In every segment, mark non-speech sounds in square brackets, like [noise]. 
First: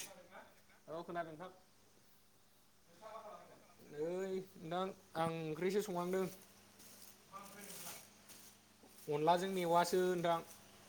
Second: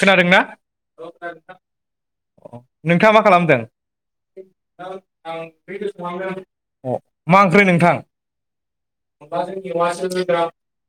खोनादोंना औ खोनादों नोंथां नोंथाङा मा खालामदों ओइ अ नोंथां आं ओंख्रिसो संहांदों मा ओंख्रै नोंथां अनलाजों मेवासो मेवाजों नोंथां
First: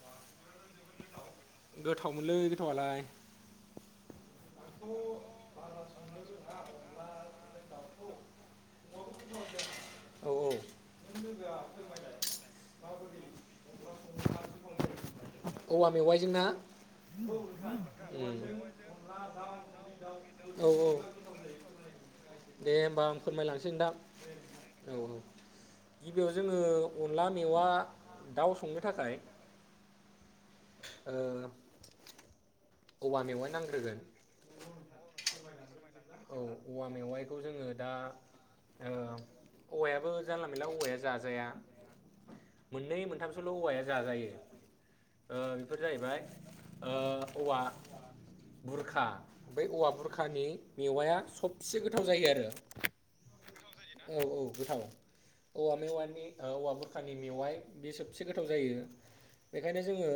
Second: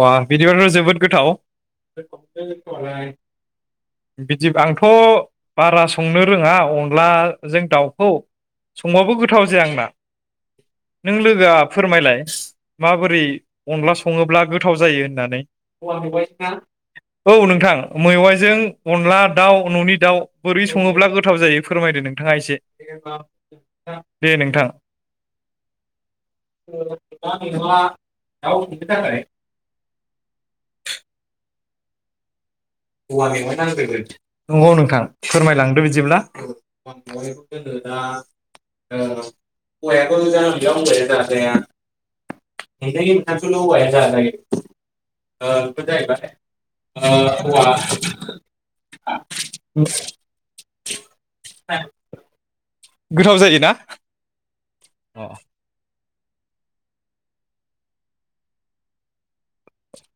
दां बिदिबाथ' जोबोद गोथाव गोथावमोनलै गोथावालाय बिदि आंथ' बारा संनो रोङा अन्लाजों दाउखौ संबाबो गोथाव जाया आंना औ औ नों लोगोआ फोरमायलाय माबोरै अनला सङोब्ला गोथाव जायो होननानै औवा मेवाइजों ना मुवायानो [unintelligible] औ नोंथां मैवाइजों अनला दाउ न'नि दाउ बोरै औ सङोब्ला गोथाव जायो फोरमायदो नोंथाङा एसे दे होमबा आं फोरमायलांसै नोंथां दे नोंथां औ औ गिबियाव जोङो अनला मेवा दाउ संनो थाखाय ओ औवा मेवाइ नांग्रोगोन नंगौ नोंथां फोरमायलांदो बिदिब्ला औ औवा मेवाइखौ मेवायखौ जोङो दोनो दा ओ ओ औवायाबो जानला मानला औवाया जाजाया मोननै मोनथामसोल' औवाया जाजायो ओ बेफोर ओ जाहैबाय ओ औवा बुरखा बे औवा बुरखानि मेवाया सबसे गोथाव जायो आरो गोथा जायोना औ औ गोथाव अ औवा मेवाय औवा बुरखानि मेवाइ बे सबसे गोथाव जायो बेखायनो जोङो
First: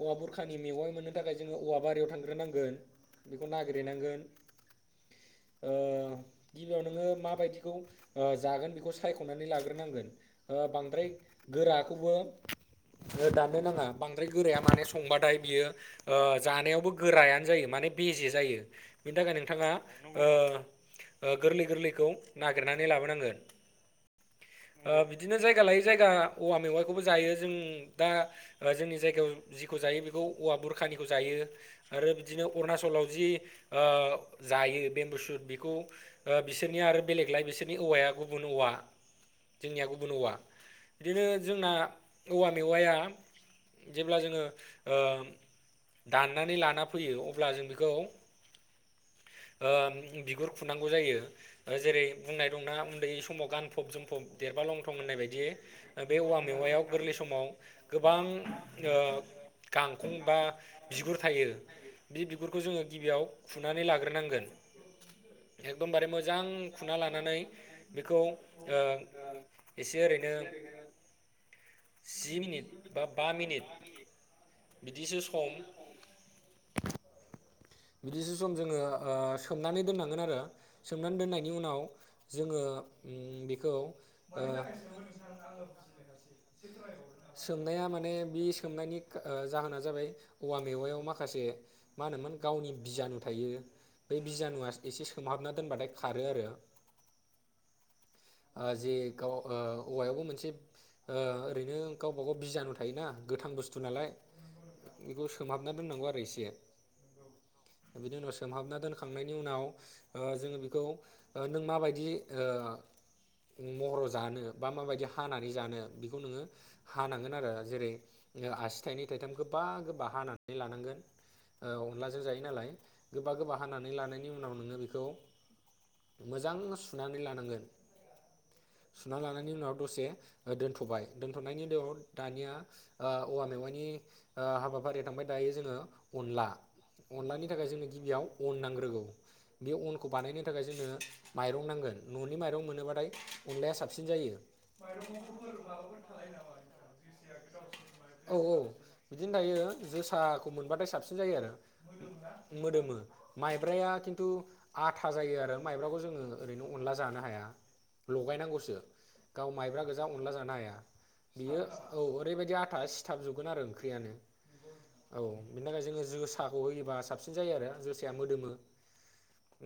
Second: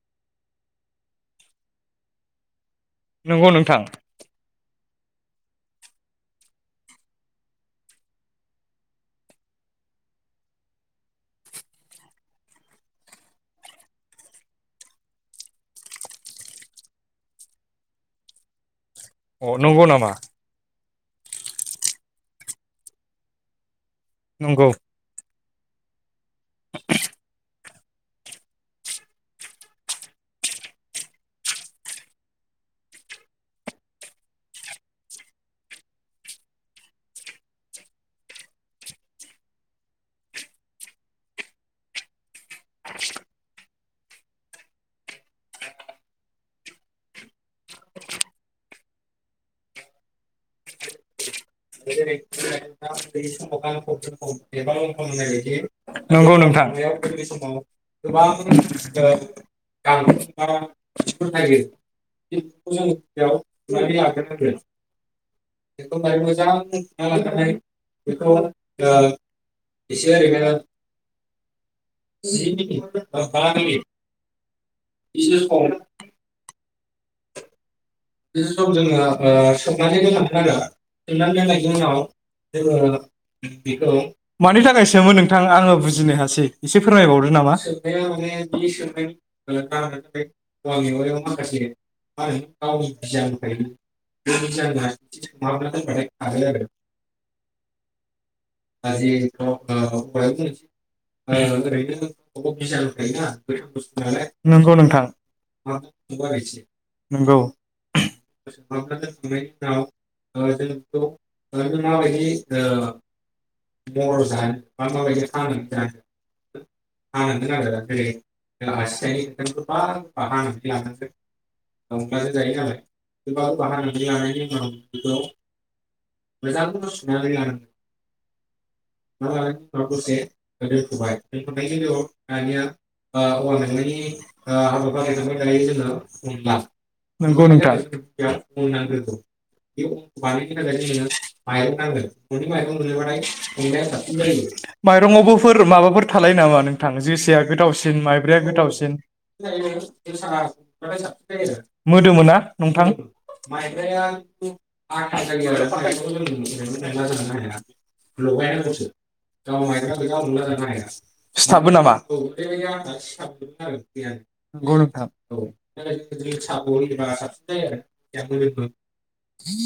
औवा बुरखानि मेवाइ मोननो थाखाय जोङो औवा बारियाव थांग्रोनांगोन बेखौ नंगौ नोंथां नागिरहैनांगोन ओ गिबियाव नोङो माबायदिखौ जागोन बेखौ सायख'नानै लाग्रोनांगोन बांद्राय गोराखौबो दाननो नाङा बांद्राय गोराया माने संबाथाय बियो जानायावबो गोरायानो जायो माने बेजे जायो बेनि थाखाय अ नोंथाङा नंगौ नामा ओ गोरलै गोरलैखौ नागिरनानै लाबोनांगोन नंगौ ओ बिदिनो जायगा लायै जायगा औवा मेवाइखौबो जायो जों दा जोंनि जायगायाव जिखौ जायो बेखौ औवा बुरखानिखौ जायो आरो बिदिनो अरुनाचलाव जि जायो बेम्बुसुद बेखौ बिसोरनिया आरो बेलेगलाय बिसोरनि औवाया गुबुन औवा जोंनिया गुबुन औवा बिदिनो जोंना औवा मेवाया जेब्ला जोङो दाननानै लाना फैयो अब्ला जों बेखौ ओ बिगुर खुनांगौ जायो जेरै बुंनाय दुंना उनदै समाव गानफब जोमफब देरबा लंथं होननायबादि बे नंगौ औवा नोंथां मेवायाव गोरलै समाव गोबां ओ गांखं बा बिगुर थायो बि बिगुरखौ जोङों गिबियाव बेखौ जों खुनानै बेयाव लाग्रो नानै बेखौ दायो मोजां खुना लानानै खालामनाय बेखौ ओ एसे ओरैनो जि मिनिट बा बा मिनिट बिदिसो सम बिदिसो [unintelligible] सम जोङो ओ सोमनानै सोबनानै दोननांगोन गोनां आरो सोमनानै दोननायनि सनानैनाव उनाव जोङो जोङो उम ओ बेखौ मानि थाखाय सोमोन नोंथां आङो बुजिनो हासै एसे फोरमायबावदो नामा सोमनाया माने बे सोमनायनि ओ सनाया जाहोना जाबाय औवा माखसे मा [unintelligible] बिजाब सोमहाबना दोनबाथाय खारो आरो ओ जे गाव ओ औवायावबो मोनसे ओ ओरैनो गावबा गाव बिजानु थायोना गोथां बुस्थु नालाय बेखौ सोमहाबना दोननांगौ आरो एसे [inaudible] नोंगौ बिनि उनाव सोमहाबना दोनखांनायनि उनाव ओ जोङो बेखौ नों माबायदि ओ मर' जानो बा माबायदि हानानै जानो बेखौ नोङो हानांगोन आरो जेरै आसि थाइनै थाइथाम गोबा गोबा हानानै लानांगोन। अनलाजों जायो नालाय गोबा गोबा हानानै लानायनि उनाव नोङो बेखौ मोजां सुनानै लानांगोन। सुना लानायनि उनाव दसे दोन्थ'बाय दोन्थ'नायनि उनाव दानिया ओ औवा मेवाइनि हाबाफारिया ओ थांबाय दायो जोङो अनला अनलानि थाखाय जोंनो गिबियाव अन नांग्रोगौ बे अनखौ बानायनो थाखाय जोंनो माइरं नांगोन न'नि माइरं मोनोबाथाय अनलाया साबसिन जायो माइरंआवबोफोर माबाफोर थालाय नामा नोंथां जोसेआ गोथावसिन औ माइब्रया औ गोथावसिन बिदिनो दायो जोसाखौ मोनबाथाय साबसिन जायो आरो मोदोमोना नंथां मोदोमो माइब्राया खिन्थु आथा जायो आरो माइब्राखौ जोङो ओरैनो अनला जानो हाया लगायनांगौसो गाव माइब्रा गोजा अनला जानो हाया [unintelligible] बियो सिथाबो नामा औ ओरैबायदि आथा सिथाबजोबगोन आरो ओंख्रियानो नोंगौ नोंथां। औ बिनि थाखाय जोङो जोसाखौ होयोबा साबसिन जायो आरो जोसाया मोदोमो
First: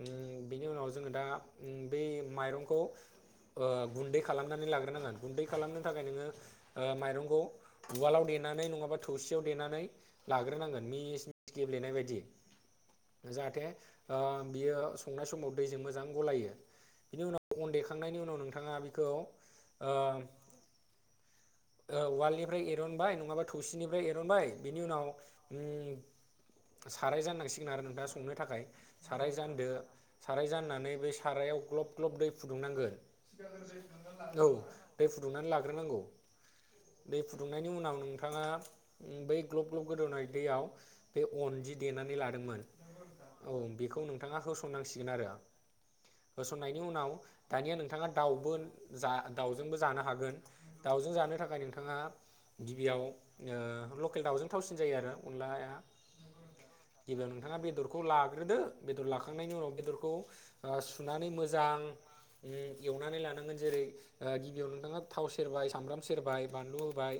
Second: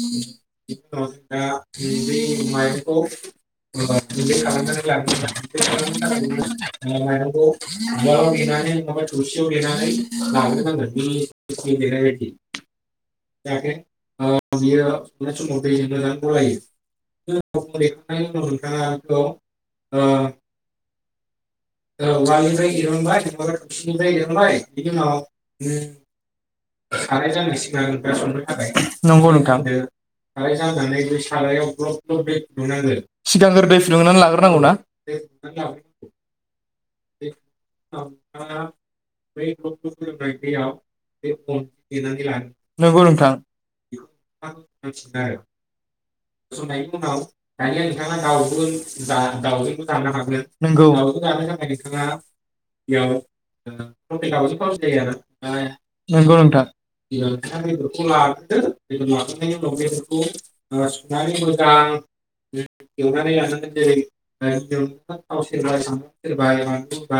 उम बिनि उनाव जोङो दा उम बै माइरंखौ ओ गुन्दै खालामनानै लाग्रोनांगोन गुन्दै खालामनो थाखाय नोङो ओ माइरंखौ उवालाव देनानै नङाबा थौसियाव देनानै लाग्रोनांगोन मिस [unintelligible] गेब्लेनाय बायदि जाहाथे ओ बियो संनाय समाव दैजों मोजां गलायो बिनि उनाव अन देखांनायनि उनाव नोंथाङा बेखौ ओ [unintelligible] ओ औ उवालनिफ्राय मानिफ्राय दिरुनबाय एरनबाय नङाबा थबसिनिफ्राय थौसिनिफ्राय एरनबाय दिरुनबाय बिनि उनाव उम साराय जाननांसिगोन आरो नोंथाङा संनो थाखाय साराय जानदो साराय जाननानै बे सारायाव ग्लब ग्लब दै फुदुंनांगोन औ दै फुदुंनानै लाग्रोनांगौ। दै फुदुंनायनि उनाव नोंथाङा बै ग्लब ग्लब गोदौनाय दैयाव अनजि देनानै लादोंमोन नंगौ नोंथां औ बेखौ नोंथाङा होसननांसिगोन आरो। होसन्नायनि उनाव दानिया नोंथाङा दाउबो जा दाउजोंबो जानो हागोन दाउजों जानो थाखाय नोंथाङा गिबियाव बेयाव ओ लकेल दाउजों थावसिन जायो आरो अनलाया। नोंगौ नोंथां गिबियाव नोंथाङा बेदरखौ लाग्रोदो बेदर [unintelligible] नानै मोजां ओम एवनानै लानांगोन जेरै ओ गिबियावनो नोंथाङा थाव सेरखाय सामब्राम सेरखाय बानलु होबाय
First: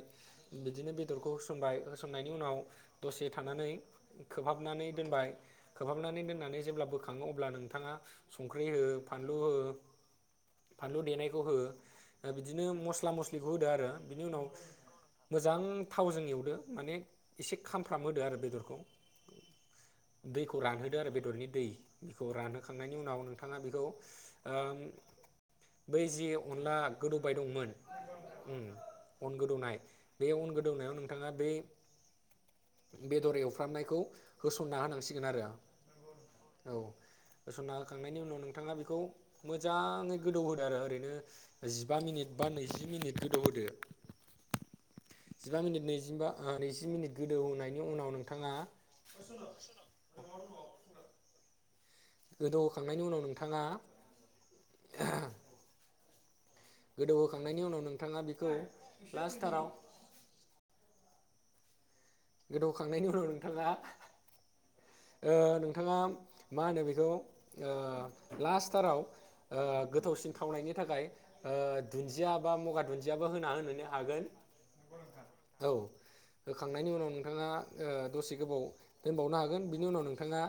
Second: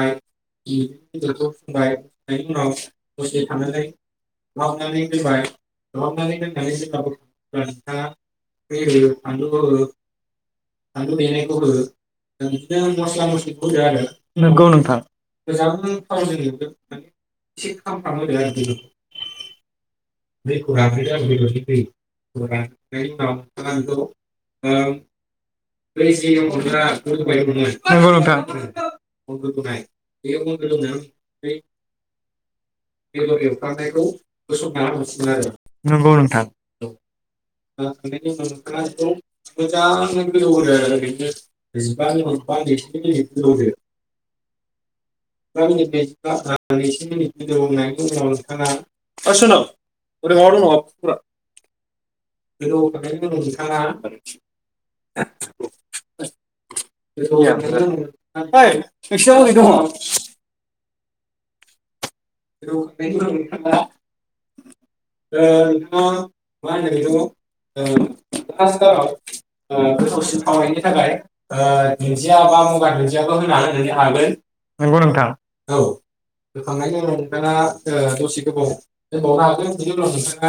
बिदिनो बेदरखौ होसनबाय फुबाय होसननायनि फुनायनि उनाव दसे मोजां नानै थानानै खोबहाबनानै दोनबाय खोबहाबनानै दोननानै जेब्ला बोखाङो अब्ला नोंथाङा संख्रै नां [inaudible] फानलु देनायखौ हो बिदिनो मस्ला मस्लिखौ होदो आरो बिनि उनाव नोंगौ नोंथां। मोजां थावजों एवदो माने एसे खामफ्राम होदो आरो बेदरखौ बै दैखौ रानहोदो खराखैनो आरो आं बेदरनि बेदरजों दैखौ रानहोखांनायनि उनाव [unintelligible] [unintelligible] नोंथाङा बेखौ ओम बै जि अनला गोदौबाय दंमोन उम अन गोदौनाय बे अन गोदौनायाव नोंथाङा बे बेदर एवफ्रामनायखौ होसनना होनांसिगोन आरो नोंगौ नोंथां। औ होसनना होखांनायनि उनाव नोंथाङा बेखौ [unintelligible] मोजाङै गोदौ होदो आरो [unintelligible] ओरैनो जिबा ओइ मिनिट बा नैजि मिनिट गोदौ सुनु होदो ओरै जिबा मिनिट माबा नैजिबा नैजि मिनिट गोदौ दं होनायनि उनाव नोंथाङा नामा माबा पकरा गोदौ होखांना नायनि उनाव गोदौहोखांनायनि नोंथाङा उनाव नोंथाङा बेखौ [inaudible] लास्टथाराव [unintelligible] गोदौखांनायनि उनाव नोंथाङा ओ नोंथाङा [unintelligible] मा होनो बेखौ ओ लास्टथाराव ओ नंगौ गोथावसिन थावनायनि थाखाय ओ दुन्दिया बा मगा दुन्दियाबो होना नोंथां होनोनो हागोन औ होखांनायनि उनाव [unintelligible] [unintelligible] नोंथाङा ओ दसे जानायनि गोबाव दोनबावनो हागोन बिनि उनाव नोंथाङा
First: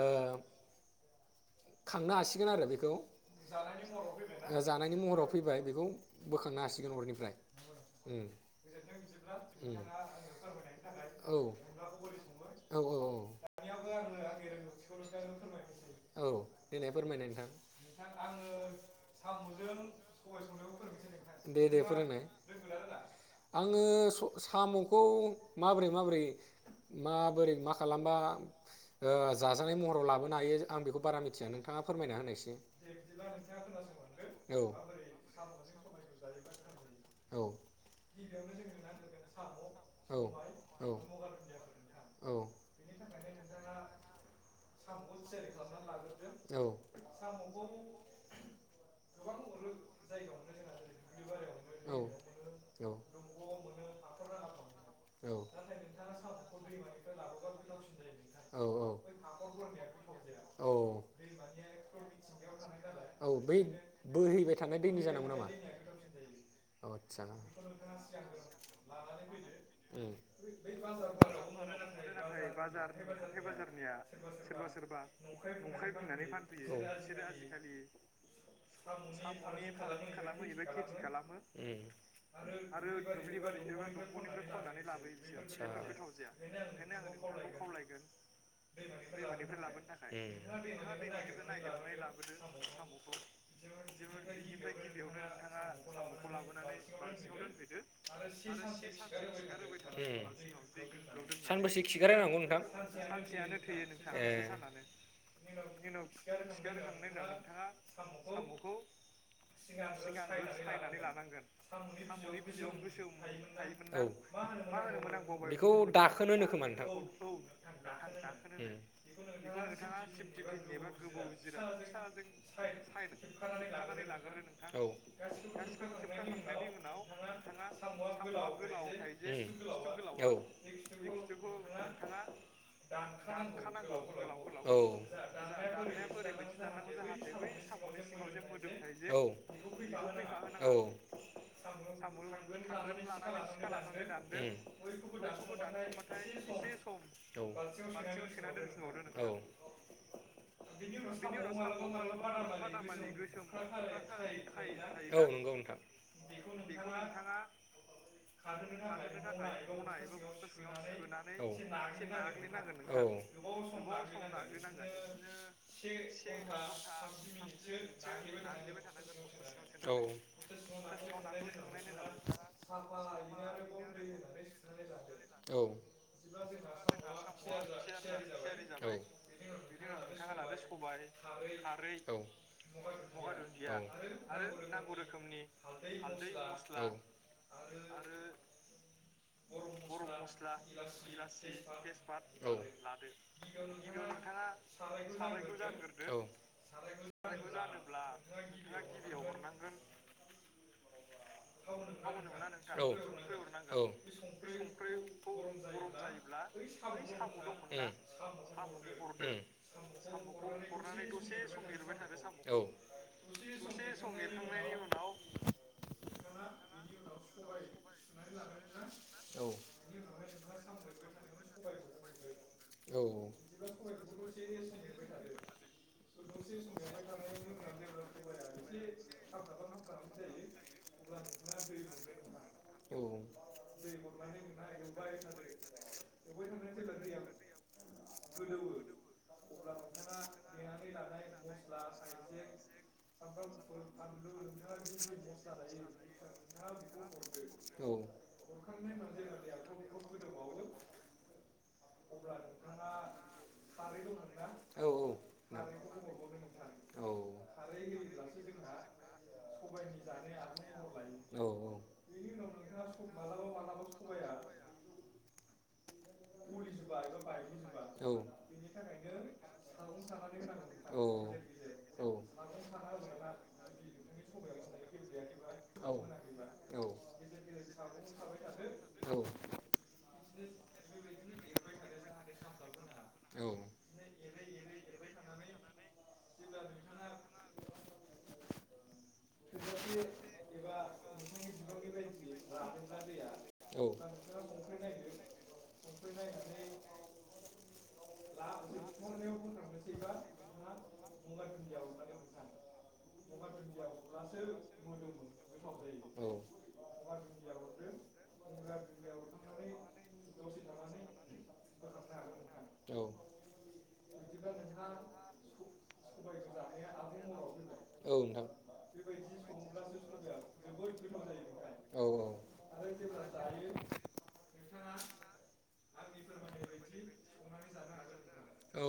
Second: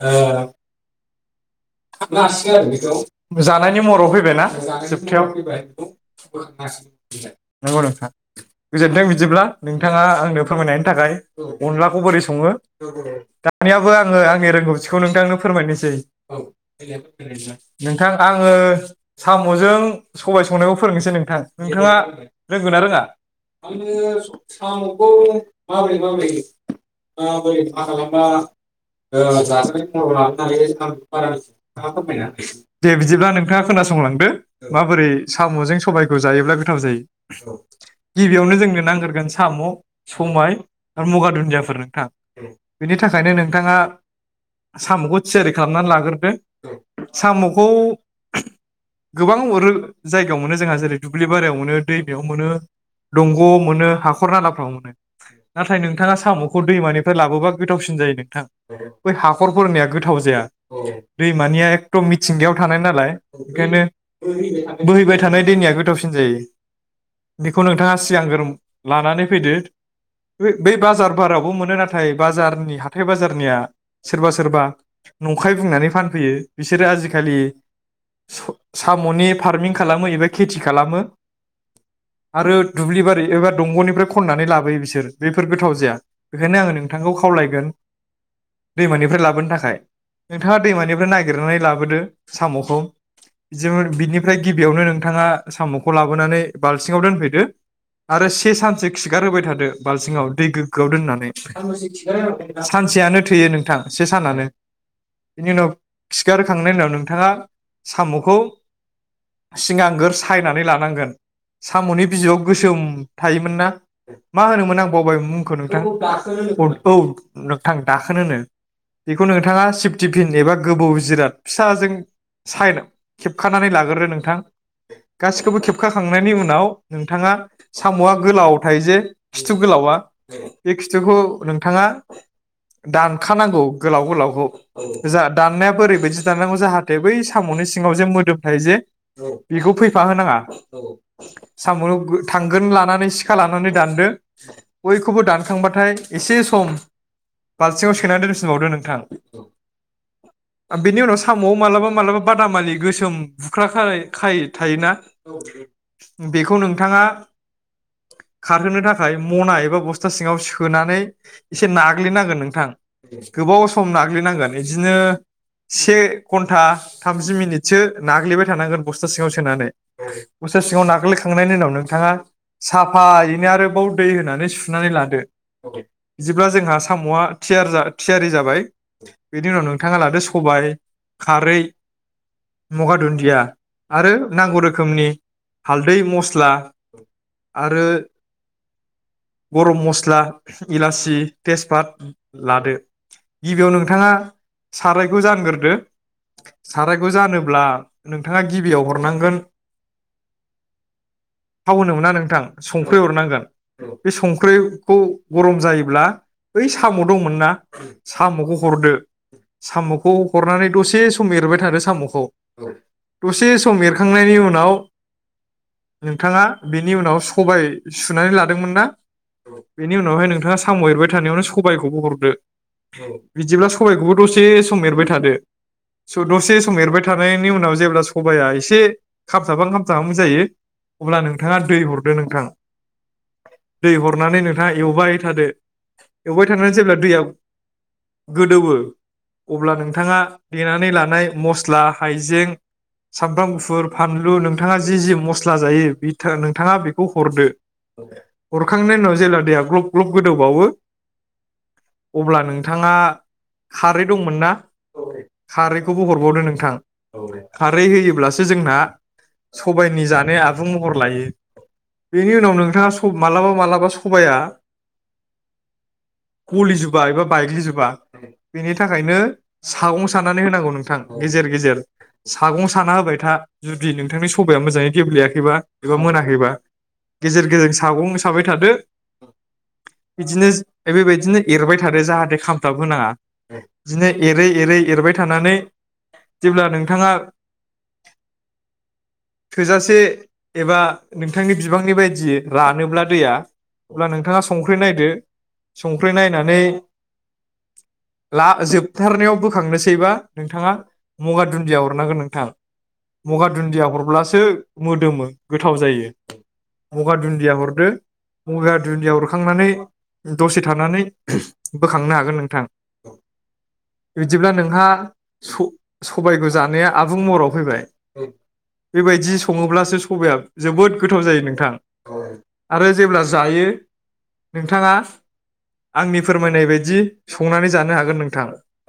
ओ खांनो हासिगोन आरो बेखौ महराव फैबाय जानायनि महराव फैबाय बेखौ औ, बोखांनो हासिगोन अरनिफ्राय नंगौ नोंथां उम गोजोन्थों बिदिब्ला नोंथाङा आंनो फोरमायनाय औ अनलाखौ बोरै सङो औ दानियाबो आङो आंनि रोंगौथिखौ नोंथांनो फोरमायनोसै औ देनाय फोरमायनाय नोंथां नोंथां आङो साम'जों सबाय संनायखौ फोरोंनोसै नोंथां दे दे नोंथाङा फोरोंनाय रोंगोन ना रोङा? आङो साम'खौ [inaudible] माबोरै [inaudible] दे मा माबोरै माबोरै खालामबा ओ जाजानाय महराव लाबोनो हायो आं बेखौ बारा मिथिया नोंथाङा फोरमायना होनायसै बिदिब्ला नोंथाङा खोनासंलांदो औ माबोरै साम'जों सबायखौ जायोब्ला गोथाव औ जायो गिबियावनो जोंनो नांगोरगोन साम' औ संबाय आरो मगा दुन्दियाफोर नोंथां। औ बेनि थाखायनो नोंथाङा साम'खौ थियारि खालामनानै लागोरदो औ साम'खौ गोबां जायगायाव मोनो जोंहा जेरै दुब्लि बारियाव मोनो, दैमायाव मोनो दंग'आव मोनो, हाखर नालाफ्राव मोनो औ नाथाय नोंथाङा साम'खौ दैमानिफ्राय लाबोबा गोथावसिन जायो नोंथां। औ बै हाखरफोरनिया गोथाव जाया। औ दैमानिया एखदम मिथिंगायाव थानाय नालाय औ बै ओंखायनो बोहैबाय थानाय दैनि बोहैबाय जानांगौ थानाय नामा दैनिया गोथावसिन जायो आतसा बेखौ नोंथाङा सिगांगोर लानानै फैदो उम बै बै बाजार बारावबो मोनो नाथाय बाजारनि, हाथाय बाजारनिया सोरबा सोरबा नंखाय बुंनानै फानफैयो उम बिसोरो आतसा आजिखालि सा-साम'नि फारमिं खालामो एबा खेथि खालामो आरो दुब्लि बारि एबा दंग'निफ्राय खननानै लाबोयो। बिसोर बेफोर गोथाव जाया। बेखायनो आङो नोंथांखौ खावलायगोन दैमा निफ्राय लाबोनो थाखाय, नोंथाङा दैमानिफ्राय नागिरनानै लाबोदो साम'खौ, जोङो बिनिफ्राय गिबि यावनो नोंथाङा साम'खौ लाबोनानै बाल्थिं आव दोनफैदो आरो से सानसो खिगार होबाय़ थादो। ओम। सानबैसे खिगार होनांगौ नोंथां? सानसेयानो थोयो नोंथां से सानानो। बिनि उनाव खिगार होखांनायनि उनाव नोंथाङा साम'खौ सिगां सिगांगोर गोर सायनानै सायनानै‌ लानांगोन। साम'नि बिजौआव गोसोम थायोना? औ बेखौ मा होनोमोन आं बावबाय नोंथां। बेखौ दाखोन होनो खोमा औ नोंथां। नोंथां दाखोन होनो बेखौ नोंथाङा सिफटिफिन एबा गोबौ जिराद फिसाजों साइन खेबखानानै लाग्रो नोंथां गासिखौबो खेबखाखांनायनि उनाव नोंथाङा साम'आ गोलाव थायो जे [unintelligible] खिथु गोलावा औ बे खिथुखौ नोंथाङा दानखा नांगौ गोलाव गोलाव। उम औ जा दाननायाबो ओरै बायदि दाननांगौ जाहाथे बै साम'नि सिङाव जे मोदोम थायो जे बेखौ फैफा होनाङा। औ साम'खौ थांगोन लानानै सिखा लानानै दान आरो बयखौबो दानखां बाथाय एसे सम बालथिङाव सोनानै दोनफिन बावदो नोंथां। औ लआ बेनि उनाव साम'आव मालाबा मालाबा बादामालि गोसोम बुख्रा खानाय खायो थायोना औ नंगौ नोंथां बेखौ नोंथाङा खारहो नो थाखाय मना एबा बस्था सिङाव सोनानै एसे नाग्लि नांगोन नांथां। गोबाव सम नाग्लि नांगोन इदिनो से घण्टा थामजि मिनिटसो नाग्लिबाय थानांगोन बस्था सिङाव सोनानै। बस्था सिङाव नाग्लि खांनायनि उनाव नोंथाङा साफायैनो आरो दै होनानै सुनानै लादो। ओरै बिदिब्ला जोंहा साम'आ थि थियारि जाबाय। बेनि उनाव नोंथाङा लादो सबाय, खारै, गंगार मगा दुन्दिया आरो नांगौ रोखोमनि हालदै, मस्ला आरो गरम मस्ला, एलासि तेजपात लादो। बिनि उनाव नोंथाङा सारायखौ साराइखौ जानग्रोदो जानगोरदो, साराइखौ जानोब्ला नोंथाङा गिबियाव हरनांगोन थाव होनो मोना नोंथां। संख्रै हरनां गोन। बे संख्रै खौ गरम जायोब्ला ओइ साम दंमोन ना साम'खौ हरदो साम'खौ हरनानै दसे सम एरबाय थादो साम'खौ दसे सम एरखांनायनि उनाव नोंथाङा बेनि उनाव सबाय सुनानै ला दोंमोनना बेनि उनावहाय नोंथाङा साम' एरबाय थानायावनो सबायखौबो हरदो बिदिबा सबायखौबो दसे सम एरबाय थादो दसे सम एरबाय थानायनि उनाव जेब्ला सबाया एसे खाबथाहां खामथाबहां जायो अब्ला नोंथाङा दै हरदो। नोंथां औ। दै हरनानै नोंथाङा एवबाय थादो एवबाय थानानै जेब्ला दैया गोदौवो अब्ला नोंथाङा देनानै लानाय मस्ला हायजें सामब्राम गुफुर फानलु नोंथाङा जि जि मस्ला जायो बि नोंथाङा बे खौ हरदो। हरखांनायनि उनाव जेला दैया ग्लब ग्लब गोदौ बावो अब्ला नोंथाङा खारै दंमोन ना खारै खौबो हरबावदो नोंथां खारै होयोब्लासो जोंना सबायनि जानाया आबुं महर लायो। बेनि उनाव नो नोंथाङा मालाबा मालाबा सबाया गलिजोबा एबा बायग्लि जोबा बेनि थाखायनो सागं सानानै होनांगौ नोंथां गेजेर गेजेर सागं साना होबाय था जुदि नोंथांनि सबाया मोजाङै गेब्लेया खैबा एबा मोना खैबा गेजेर सागं साबाय थादो बिदिनो बेबायदिनो एरबाय थादो जाहाथे खामथाब होनाङा बिदिनो एरै एरै एरबाय थानानै जेब्ला नोंथाङा थोजासे एबा नोंथांनि बिबांनि बायदियै रानोब्ला दैया औ अब्ला नोंथाङा संख्रि नायदो। संख्रि नायनानै ला जोबथारलनायाव बोखांनोसै बा नोंथाङा मगा दुन्दिया हरनांगोन नोंथां मगा दुन्दिया हरब्लासो मोदोमो गोथाव जायो। औ मगा दुन्दिया हरदो मगा दुन्दिया हरखांनानै दसे थानानै [unintelligible] बोखांनो हागोन नोंथां औ बिदिब्ला नोंहा स सबायखौ जानाया आबुं महराव फैबाय नोंथां बेबायदि सङो ब्लासो सबाया जोबोद गोथाव जायो नोंथां। औ आरो जेब्ला जायो नोंथाङा आंनि फोरमायनाय बायदि संनानै जानो हागोन नोंथां औ